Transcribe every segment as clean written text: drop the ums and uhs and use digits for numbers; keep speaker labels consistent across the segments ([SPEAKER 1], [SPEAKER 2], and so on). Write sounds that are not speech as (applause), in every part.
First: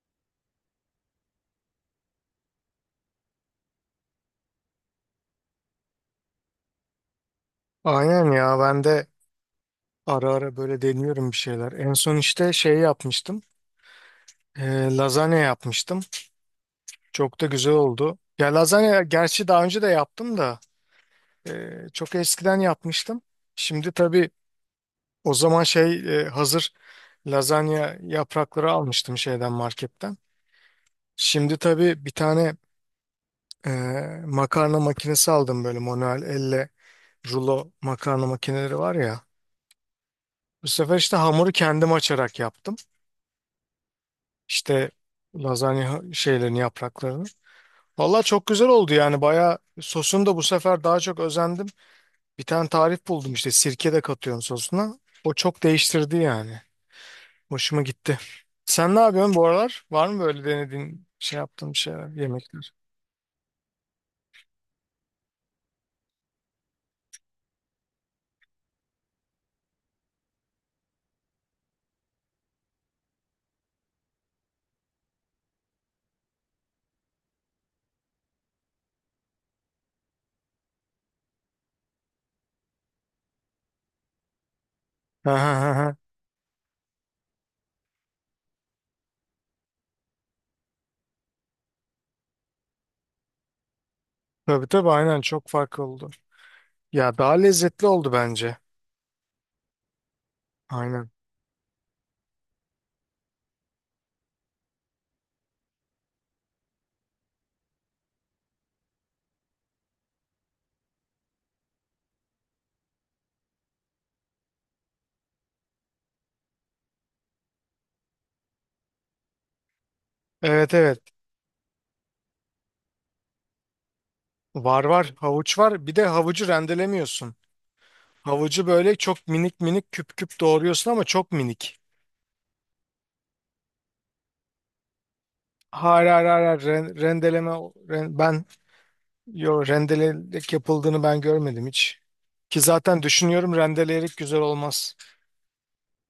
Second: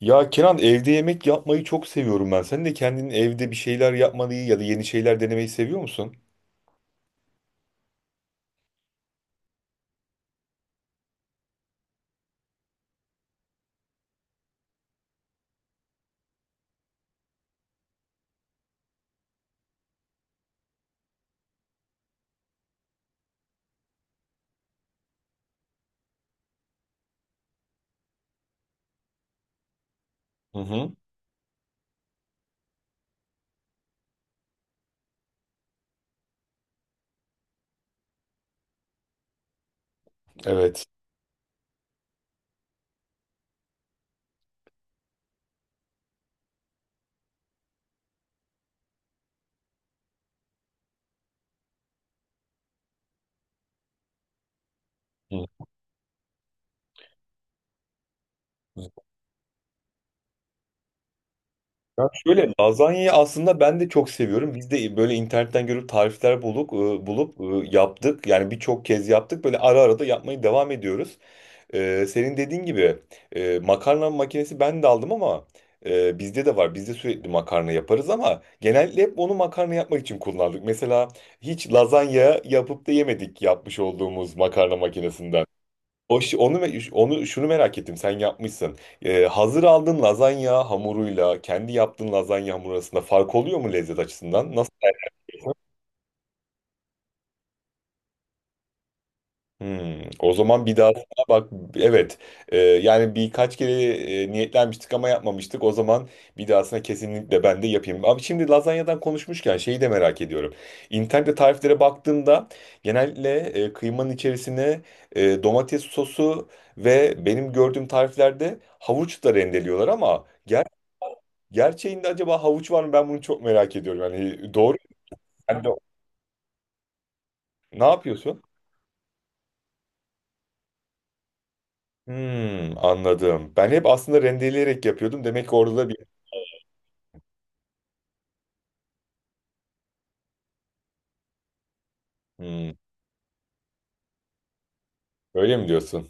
[SPEAKER 1] Ya Kenan evde yemek yapmayı çok seviyorum ben. Sen de kendin evde bir şeyler yapmayı ya da yeni şeyler denemeyi seviyor musun?
[SPEAKER 2] Aynen ya ben de ara ara böyle deniyorum bir şeyler. En son işte şey yapmıştım. Lazanya yapmıştım. Çok da güzel oldu. Ya lazanya gerçi daha önce de yaptım da çok eskiden yapmıştım. Şimdi tabii o zaman şey hazır lazanya yaprakları almıştım şeyden marketten.
[SPEAKER 1] Hı hı.
[SPEAKER 2] Şimdi tabii bir tane e, makarna makinesi aldım böyle manuel elle rulo makarna makineleri var ya. Bu
[SPEAKER 1] Evet.
[SPEAKER 2] sefer işte hamuru kendim açarak yaptım. İşte lazanya şeylerini, yapraklarını. Vallahi çok güzel oldu yani bayağı sosunu da bu sefer daha çok özendim. Bir tane tarif buldum işte sirke de katıyorum sosuna. O
[SPEAKER 1] Hı.
[SPEAKER 2] çok değiştirdi yani. Hoşuma gitti. Sen ne yapıyorsun bu aralar? Var mı böyle denediğin şey yaptığın şeyler,
[SPEAKER 1] Ya şöyle
[SPEAKER 2] yemekler?
[SPEAKER 1] lazanyayı aslında ben de çok seviyorum. Biz de böyle internetten görüp tarifler bulup yaptık. Yani birçok kez yaptık. Böyle ara ara da yapmayı devam ediyoruz. Senin dediğin gibi makarna makinesi ben de aldım ama bizde de var. Bizde sürekli makarna yaparız ama genellikle hep onu makarna yapmak için kullandık. Mesela hiç lazanya yapıp da yemedik yapmış olduğumuz makarna
[SPEAKER 2] Ha,
[SPEAKER 1] makinesinden.
[SPEAKER 2] ha, ha, ha.
[SPEAKER 1] O, şi- onu, me- Onu şunu merak ettim sen yapmışsın. Hazır aldığın lazanya hamuruyla kendi yaptığın lazanya hamuru arasında fark oluyor mu lezzet açısından?
[SPEAKER 2] Tabii
[SPEAKER 1] Nasıl?
[SPEAKER 2] tabii aynen çok farklı oldu. Ya daha lezzetli oldu bence.
[SPEAKER 1] Hmm, o zaman bir daha
[SPEAKER 2] Aynen.
[SPEAKER 1] sana bak, evet. Yani birkaç kere niyetlenmiştik ama yapmamıştık. O zaman bir dahasına kesinlikle ben de yapayım. Abi şimdi lazanyadan konuşmuşken şeyi de merak ediyorum. İnternette tariflere baktığımda genellikle kıymanın içerisine domates sosu ve benim gördüğüm tariflerde havuç da rendeliyorlar ama
[SPEAKER 2] Evet, evet.
[SPEAKER 1] gerçeğinde acaba havuç var mı, ben bunu çok merak ediyorum. Yani doğru
[SPEAKER 2] Var var havuç
[SPEAKER 1] sen de
[SPEAKER 2] var. Bir de havucu rendelemiyorsun.
[SPEAKER 1] ne yapıyorsun?
[SPEAKER 2] Havucu böyle çok minik minik küp küp doğruyorsun ama çok minik.
[SPEAKER 1] Hmm, anladım. Ben hep aslında rendeleyerek yapıyordum. Demek ki orada da bir...
[SPEAKER 2] Hayır, hayır, hayır, hayır. Ren- rendeleme ren- ben yo rendelek yapıldığını ben görmedim hiç. Ki
[SPEAKER 1] Hmm,
[SPEAKER 2] zaten düşünüyorum rendeleyerek güzel olmaz.
[SPEAKER 1] öyle mi diyorsun?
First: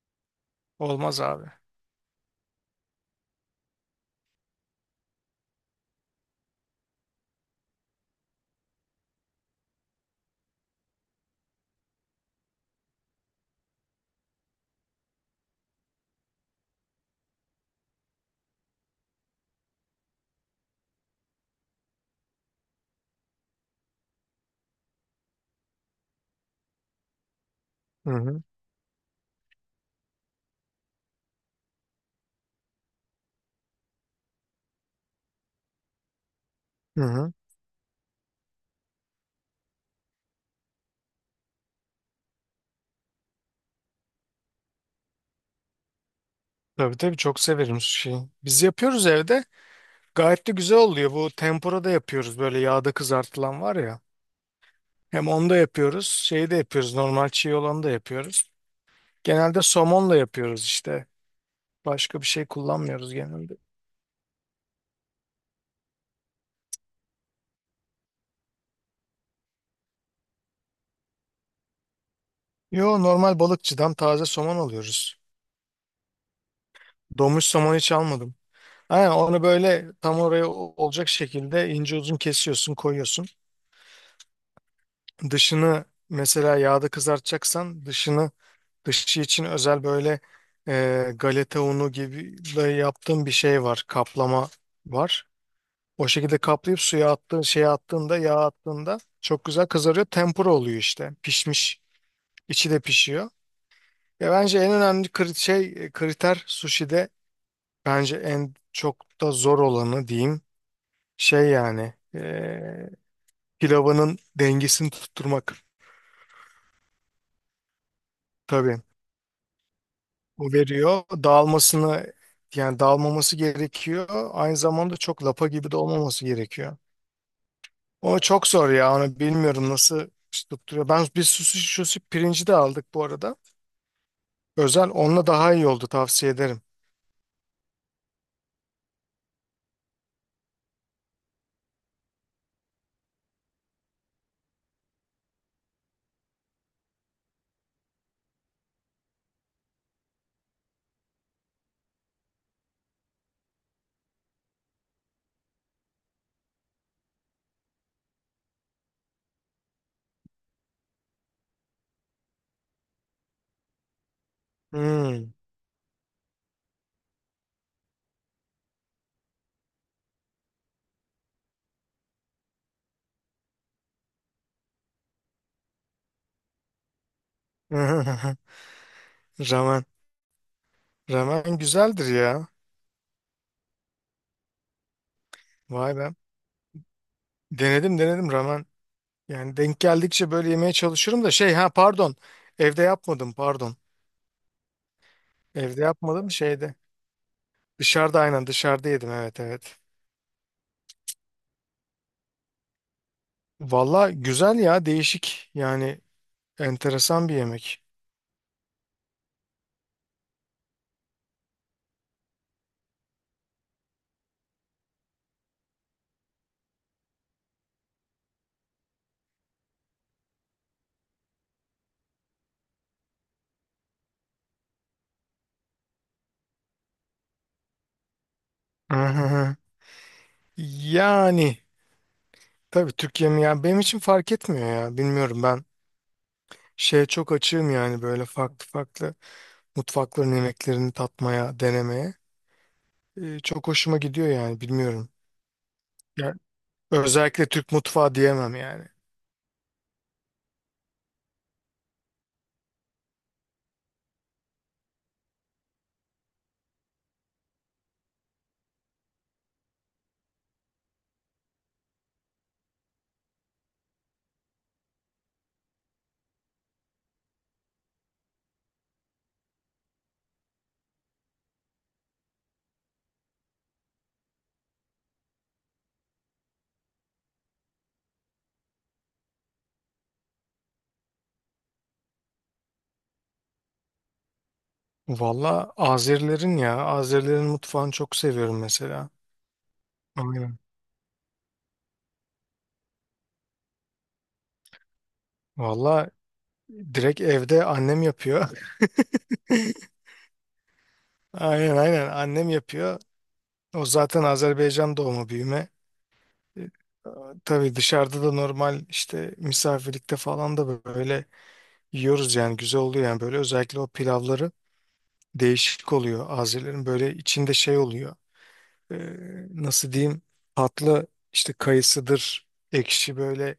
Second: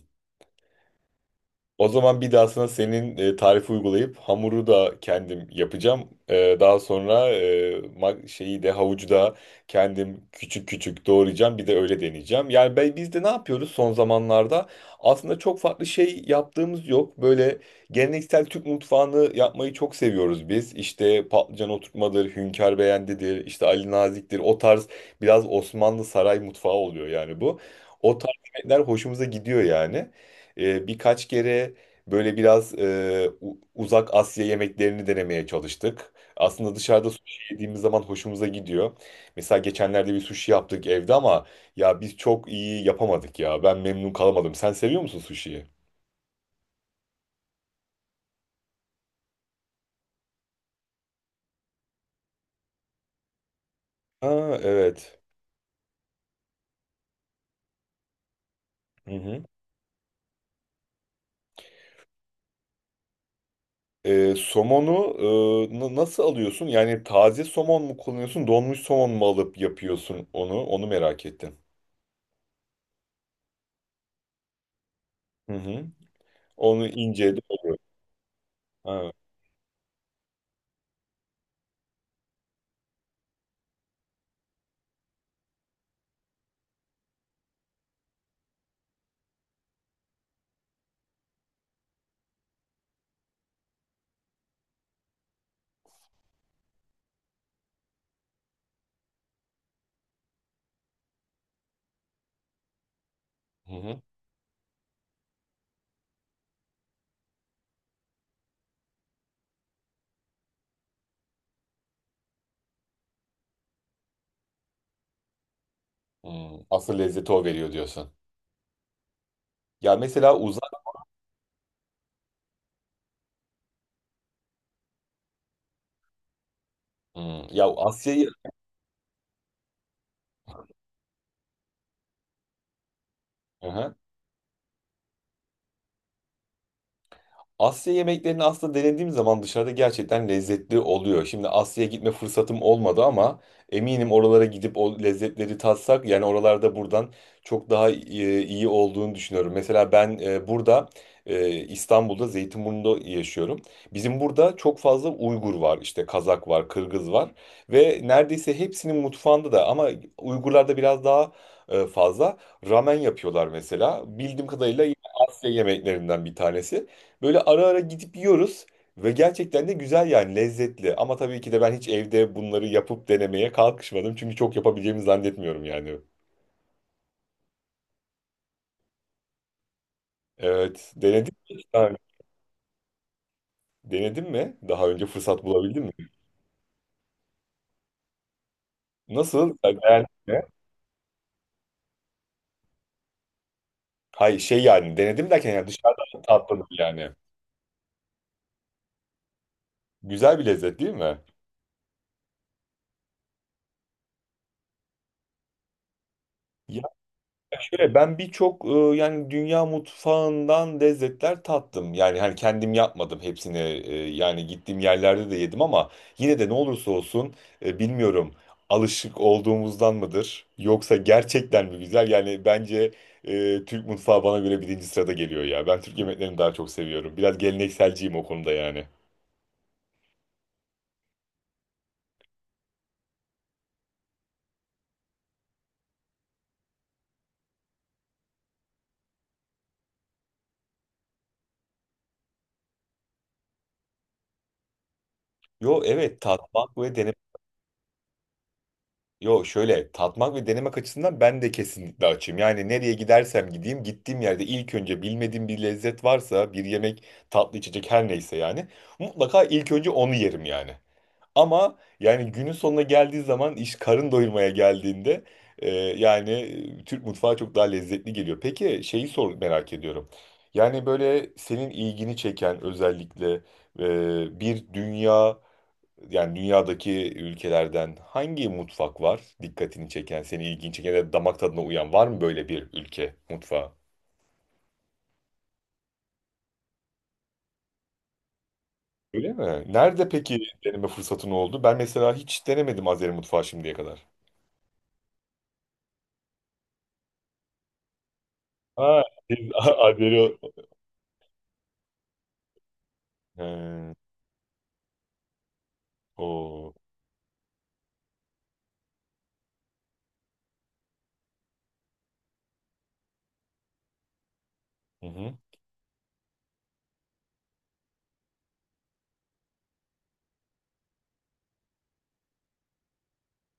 [SPEAKER 2] Olmaz abi.
[SPEAKER 1] O zaman bir daha sana senin tarifi uygulayıp hamuru da kendim yapacağım. Daha sonra şeyi de havucu da kendim küçük küçük doğrayacağım. Bir de öyle deneyeceğim. Yani biz de ne yapıyoruz son zamanlarda? Aslında çok farklı şey yaptığımız yok. Böyle geleneksel Türk mutfağını yapmayı çok seviyoruz biz. İşte patlıcan oturtmadır, hünkâr beğendidir, işte Ali Nazik'tir. O tarz biraz Osmanlı saray mutfağı oluyor yani bu.
[SPEAKER 2] Hı
[SPEAKER 1] O tarz
[SPEAKER 2] hı.
[SPEAKER 1] yemekler hoşumuza gidiyor yani. Birkaç kere böyle biraz uzak Asya yemeklerini denemeye çalıştık. Aslında
[SPEAKER 2] Hı
[SPEAKER 1] dışarıda
[SPEAKER 2] hı.
[SPEAKER 1] sushi yediğimiz zaman hoşumuza gidiyor. Mesela geçenlerde bir sushi yaptık evde ama ya biz çok iyi yapamadık ya. Ben memnun kalamadım. Sen seviyor musun sushi'yi?
[SPEAKER 2] Tabii tabii çok severim şeyi. Biz yapıyoruz evde. Gayet de güzel oluyor. Bu tempura da yapıyoruz. Böyle yağda kızartılan var ya.
[SPEAKER 1] Ha, evet.
[SPEAKER 2] Hem onu da yapıyoruz. Şeyi de yapıyoruz. Normal çiğ olanı da yapıyoruz.
[SPEAKER 1] Hı hı.
[SPEAKER 2] Genelde somonla yapıyoruz işte. Başka bir şey kullanmıyoruz genelde.
[SPEAKER 1] Somonu nasıl alıyorsun? Yani taze somon mu kullanıyorsun, donmuş somon mu alıp yapıyorsun onu? Onu merak ettim.
[SPEAKER 2] Yo normal balıkçıdan taze somon alıyoruz.
[SPEAKER 1] Hı hı. Onu ince
[SPEAKER 2] Donmuş somon
[SPEAKER 1] doğru.
[SPEAKER 2] hiç almadım. Aynen
[SPEAKER 1] Ha.
[SPEAKER 2] onu böyle tam oraya olacak şekilde ince uzun kesiyorsun, koyuyorsun. Dışını mesela yağda kızartacaksan dışı için özel böyle galeta unu gibi de yaptığın bir şey var, kaplama var. O şekilde kaplayıp suya attığın şeye attığında yağ attığında çok güzel kızarıyor. Tempura oluyor işte. Pişmiş. İçi de pişiyor.
[SPEAKER 1] Hı hı.
[SPEAKER 2] Ya bence en önemli şey kriter sushi'de bence en çok da zor olanı diyeyim şey yani pilavının dengesini tutturmak
[SPEAKER 1] Hmm, asıl lezzeti o veriyor diyorsun.
[SPEAKER 2] tabii.
[SPEAKER 1] Ya mesela
[SPEAKER 2] O
[SPEAKER 1] uzak.
[SPEAKER 2] veriyor. Dağılmasını yani dağılmaması gerekiyor. Aynı zamanda çok lapa gibi de olmaması gerekiyor.
[SPEAKER 1] Hmm, ya
[SPEAKER 2] O
[SPEAKER 1] Asya'yı.
[SPEAKER 2] çok zor ya. Onu bilmiyorum nasıl tutturuyor. Ben bir sushi pirinci de aldık bu arada.
[SPEAKER 1] Hı hı.
[SPEAKER 2] Özel onunla daha iyi oldu, tavsiye ederim.
[SPEAKER 1] Asya yemeklerini aslında denediğim zaman dışarıda gerçekten lezzetli oluyor. Şimdi Asya'ya gitme fırsatım olmadı ama eminim oralara gidip o lezzetleri tatsak yani oralarda buradan çok daha iyi olduğunu düşünüyorum. Mesela ben burada İstanbul'da Zeytinburnu'nda yaşıyorum. Bizim burada çok fazla Uygur var, işte Kazak var, Kırgız var ve neredeyse hepsinin mutfağında da ama Uygurlarda biraz daha fazla ramen yapıyorlar mesela. Bildiğim kadarıyla yine
[SPEAKER 2] Hmm.
[SPEAKER 1] Asya yemeklerinden bir tanesi. Böyle ara ara gidip yiyoruz ve gerçekten de güzel yani lezzetli. Ama tabii ki de ben hiç evde bunları yapıp denemeye kalkışmadım. Çünkü çok yapabileceğimi zannetmiyorum yani.
[SPEAKER 2] (laughs) Ramen.
[SPEAKER 1] Evet, denedin
[SPEAKER 2] Ramen
[SPEAKER 1] mi? Ha,
[SPEAKER 2] güzeldir ya.
[SPEAKER 1] denedin mi? Daha önce fırsat bulabildin mi?
[SPEAKER 2] Vay be. Denedim ramen.
[SPEAKER 1] Nasıl?
[SPEAKER 2] Yani
[SPEAKER 1] Yani
[SPEAKER 2] denk
[SPEAKER 1] beğendin
[SPEAKER 2] geldikçe
[SPEAKER 1] mi?
[SPEAKER 2] böyle yemeye çalışırım da şey, ha pardon. Evde yapmadım pardon.
[SPEAKER 1] Hayır şey yani denedim derken yani
[SPEAKER 2] Evde
[SPEAKER 1] dışarıdan
[SPEAKER 2] yapmadım
[SPEAKER 1] tatladım
[SPEAKER 2] şeyde.
[SPEAKER 1] yani.
[SPEAKER 2] Dışarıda aynen dışarıda yedim, evet, evet.
[SPEAKER 1] Güzel bir lezzet değil mi?
[SPEAKER 2] Valla güzel ya, değişik yani
[SPEAKER 1] Ya
[SPEAKER 2] enteresan bir yemek.
[SPEAKER 1] şöyle, ben birçok yani dünya mutfağından lezzetler tattım. Yani hani kendim yapmadım hepsini. Yani gittiğim yerlerde de yedim ama yine de ne olursa olsun bilmiyorum, alışık olduğumuzdan mıdır yoksa gerçekten mi güzel? Yani bence Türk mutfağı bana göre birinci sırada geliyor ya. Ben Türk yemeklerini daha çok seviyorum. Biraz gelenekselciyim o konuda yani.
[SPEAKER 2] Hı hı hı. Yani tabii Türk yemeği yani benim için fark etmiyor ya, bilmiyorum, ben şeye çok açığım yani böyle farklı farklı mutfakların yemeklerini tatmaya denemeye. Çok hoşuma gidiyor yani bilmiyorum.
[SPEAKER 1] Yo evet,
[SPEAKER 2] Yani
[SPEAKER 1] tatmak ve denemek.
[SPEAKER 2] özellikle Türk mutfağı diyemem yani.
[SPEAKER 1] Yo şöyle tatmak ve denemek açısından ben de kesinlikle açım. Yani nereye gidersem gideyim gittiğim yerde ilk önce bilmediğim bir lezzet varsa, bir yemek, tatlı, içecek her neyse yani mutlaka ilk önce onu yerim yani. Ama yani günün sonuna geldiği zaman, iş karın doyurmaya geldiğinde e, yani Türk mutfağı çok daha lezzetli geliyor. Peki şeyi sor merak ediyorum. Yani böyle senin ilgini çeken özellikle bir yani dünyadaki ülkelerden hangi mutfak var dikkatini çeken, seni ilgini çeken ya da damak tadına uyan var mı böyle bir ülke mutfağı?
[SPEAKER 2] Valla Azerilerin ya Azerilerin mutfağını çok seviyorum mesela.
[SPEAKER 1] Öyle mi? Nerede peki
[SPEAKER 2] Aynen.
[SPEAKER 1] deneme fırsatın oldu? Ben mesela hiç denemedim Azeri mutfağı şimdiye kadar.
[SPEAKER 2] Valla direkt evde annem yapıyor.
[SPEAKER 1] Ha, siz
[SPEAKER 2] (laughs)
[SPEAKER 1] (laughs) Azeri...
[SPEAKER 2] Aynen aynen annem yapıyor.
[SPEAKER 1] He,
[SPEAKER 2] O zaten Azerbaycan doğumu büyüme. E,
[SPEAKER 1] o.
[SPEAKER 2] Tabii dışarıda da normal işte misafirlikte falan da böyle yiyoruz yani güzel oluyor yani böyle özellikle o pilavları
[SPEAKER 1] Hı hı.
[SPEAKER 2] değişik oluyor Azerilerin, böyle içinde şey oluyor. E, Nasıl diyeyim, tatlı işte kayısıdır, ekşi böyle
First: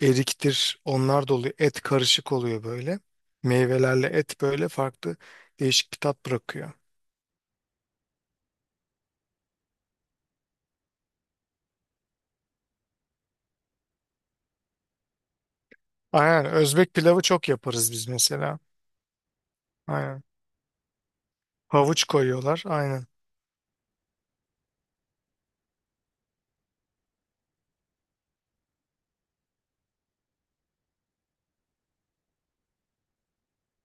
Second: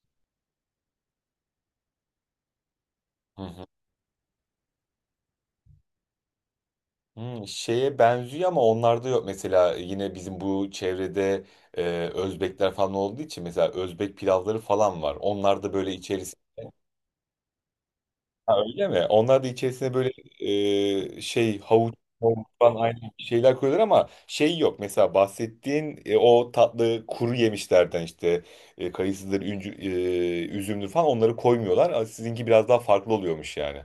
[SPEAKER 2] eriktir onlar da oluyor, et karışık oluyor böyle
[SPEAKER 1] Hı hı.
[SPEAKER 2] meyvelerle et, böyle farklı değişik bir tat bırakıyor.
[SPEAKER 1] Hı, şeye benziyor ama onlarda yok. Mesela yine bizim bu çevrede e, Özbekler falan olduğu için mesela Özbek pilavları falan var. Onlar da böyle.
[SPEAKER 2] Aynen, Özbek pilavı çok yaparız biz
[SPEAKER 1] Ha,
[SPEAKER 2] mesela.
[SPEAKER 1] öyle mi? Onlar da içerisine böyle
[SPEAKER 2] Aynen.
[SPEAKER 1] havuç,
[SPEAKER 2] Havuç koyuyorlar.
[SPEAKER 1] falan aynı
[SPEAKER 2] Aynen.
[SPEAKER 1] şeyler koyuyorlar ama şey yok. Mesela bahsettiğin o tatlı kuru yemişlerden işte kayısıdır, üncü, üzümdür falan, onları koymuyorlar. Ama sizinki biraz daha farklı oluyormuş yani.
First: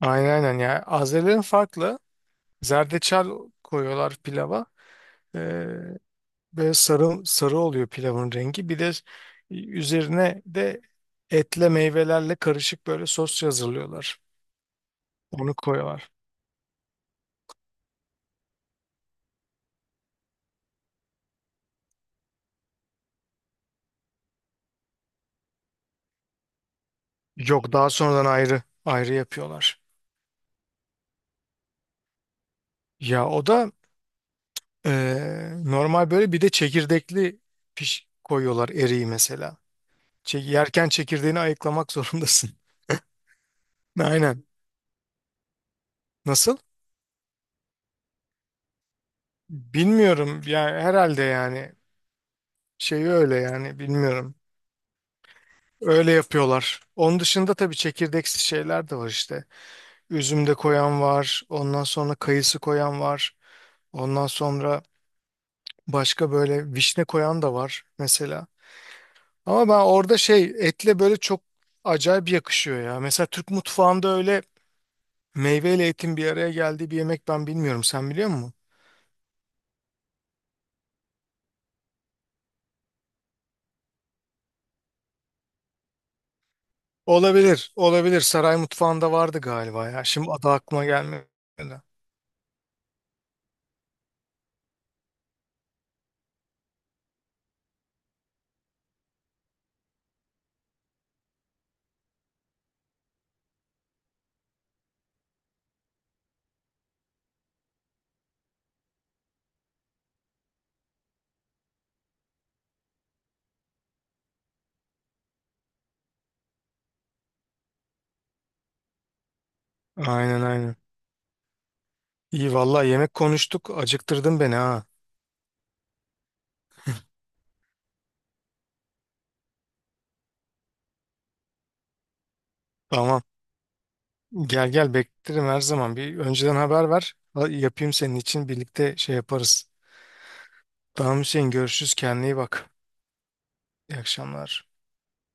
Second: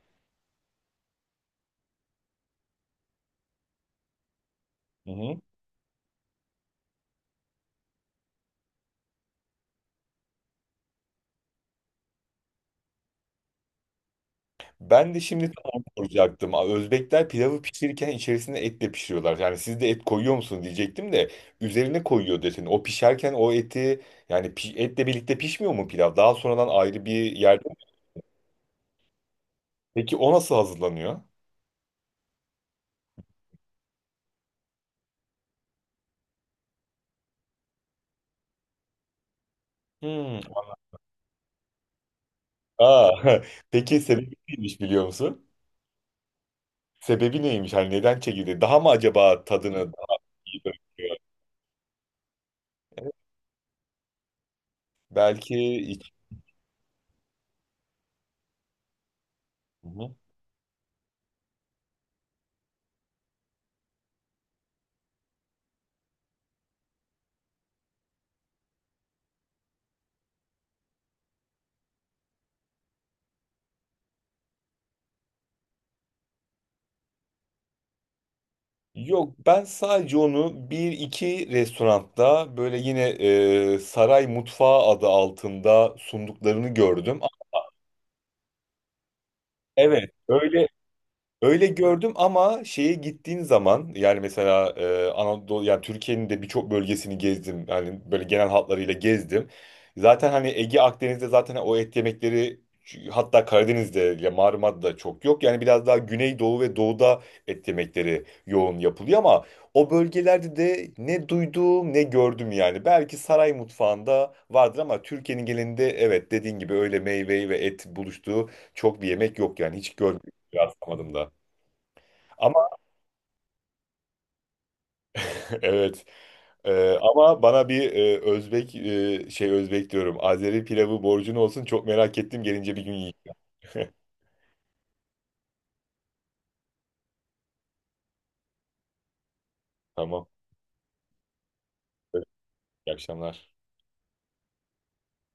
[SPEAKER 2] Aynen aynen. Yani Azerilerin farklı. Zerdeçal koyuyorlar pilava.
[SPEAKER 1] Hı hı.
[SPEAKER 2] Ee, Böyle sarı, sarı oluyor pilavın rengi. Bir de üzerine de etle meyvelerle karışık böyle sos hazırlıyorlar.
[SPEAKER 1] Ben de şimdi
[SPEAKER 2] Onu
[SPEAKER 1] tam onu
[SPEAKER 2] koyuyorlar.
[SPEAKER 1] soracaktım. Özbekler pilavı pişirirken içerisine et de pişiriyorlar. Yani siz de et koyuyor musun diyecektim de üzerine koyuyor dedin. O pişerken o eti yani etle birlikte pişmiyor mu pilav? Daha sonradan ayrı bir yerde?
[SPEAKER 2] Yok, daha sonradan ayrı ayrı yapıyorlar.
[SPEAKER 1] Peki o nasıl hazırlanıyor?
[SPEAKER 2] Ya o da normal böyle, bir de çekirdekli piş koyuyorlar eriği mesela.
[SPEAKER 1] Hmm.
[SPEAKER 2] Yerken çekirdeğini ayıklamak zorundasın.
[SPEAKER 1] Aa, (laughs) peki
[SPEAKER 2] (laughs)
[SPEAKER 1] sebebi
[SPEAKER 2] Aynen.
[SPEAKER 1] neymiş biliyor musun?
[SPEAKER 2] Nasıl?
[SPEAKER 1] Sebebi neymiş? Hani neden çekildi? Daha mı acaba tadını daha
[SPEAKER 2] Bilmiyorum
[SPEAKER 1] iyi
[SPEAKER 2] yani,
[SPEAKER 1] bırakıyor?
[SPEAKER 2] herhalde yani şey
[SPEAKER 1] Evet,
[SPEAKER 2] öyle yani, bilmiyorum.
[SPEAKER 1] belki iç.
[SPEAKER 2] Öyle yapıyorlar. Onun dışında tabii çekirdeksi şeyler de var işte.
[SPEAKER 1] Hı hı.
[SPEAKER 2] Üzüm de koyan var. Ondan sonra kayısı koyan var. Ondan sonra başka böyle vişne koyan da var mesela. Ama ben orada şey etle böyle çok acayip yakışıyor ya. Mesela Türk mutfağında öyle meyveyle etin bir araya geldiği bir yemek ben bilmiyorum. Sen biliyor musun?
[SPEAKER 1] Yok ben sadece onu bir iki restoranda böyle yine saray mutfağı adı altında sunduklarını gördüm.
[SPEAKER 2] Olabilir, olabilir. Saray mutfağında vardı galiba ya.
[SPEAKER 1] Evet
[SPEAKER 2] Şimdi adı
[SPEAKER 1] öyle,
[SPEAKER 2] aklıma gelmedi.
[SPEAKER 1] öyle gördüm ama şeye gittiğin zaman yani mesela Anadolu yani Türkiye'nin de birçok bölgesini gezdim. Yani böyle genel hatlarıyla gezdim. Zaten hani Ege Akdeniz'de zaten o et yemekleri, hatta Karadeniz'de ya Marmara'da çok yok. Yani biraz daha Güneydoğu ve Doğu'da et yemekleri yoğun yapılıyor ama o bölgelerde de ne duydum ne gördüm yani. Belki saray mutfağında vardır ama Türkiye'nin genelinde evet, dediğin gibi öyle meyve ve et buluştuğu çok bir yemek yok yani hiç görmedim
[SPEAKER 2] Aynen aynen.
[SPEAKER 1] rastlamadım da.
[SPEAKER 2] İyi
[SPEAKER 1] Ama
[SPEAKER 2] vallahi yemek konuştuk. Acıktırdın beni ha.
[SPEAKER 1] (laughs) evet. Ama bana bir e, Özbek e, şey Özbek diyorum, Azeri pilavı borcun olsun. Çok merak ettim. Gelince bir gün yiyeyim.
[SPEAKER 2] Tamam.
[SPEAKER 1] (laughs)
[SPEAKER 2] Gel gel, beklerim her zaman. Bir önceden haber ver. Yapayım senin için, birlikte şey yaparız.
[SPEAKER 1] Tamam.
[SPEAKER 2] Tamam Hüseyin, görüşürüz.
[SPEAKER 1] Evet,
[SPEAKER 2] Kendine iyi bak.
[SPEAKER 1] İyi akşamlar.
[SPEAKER 2] İyi akşamlar.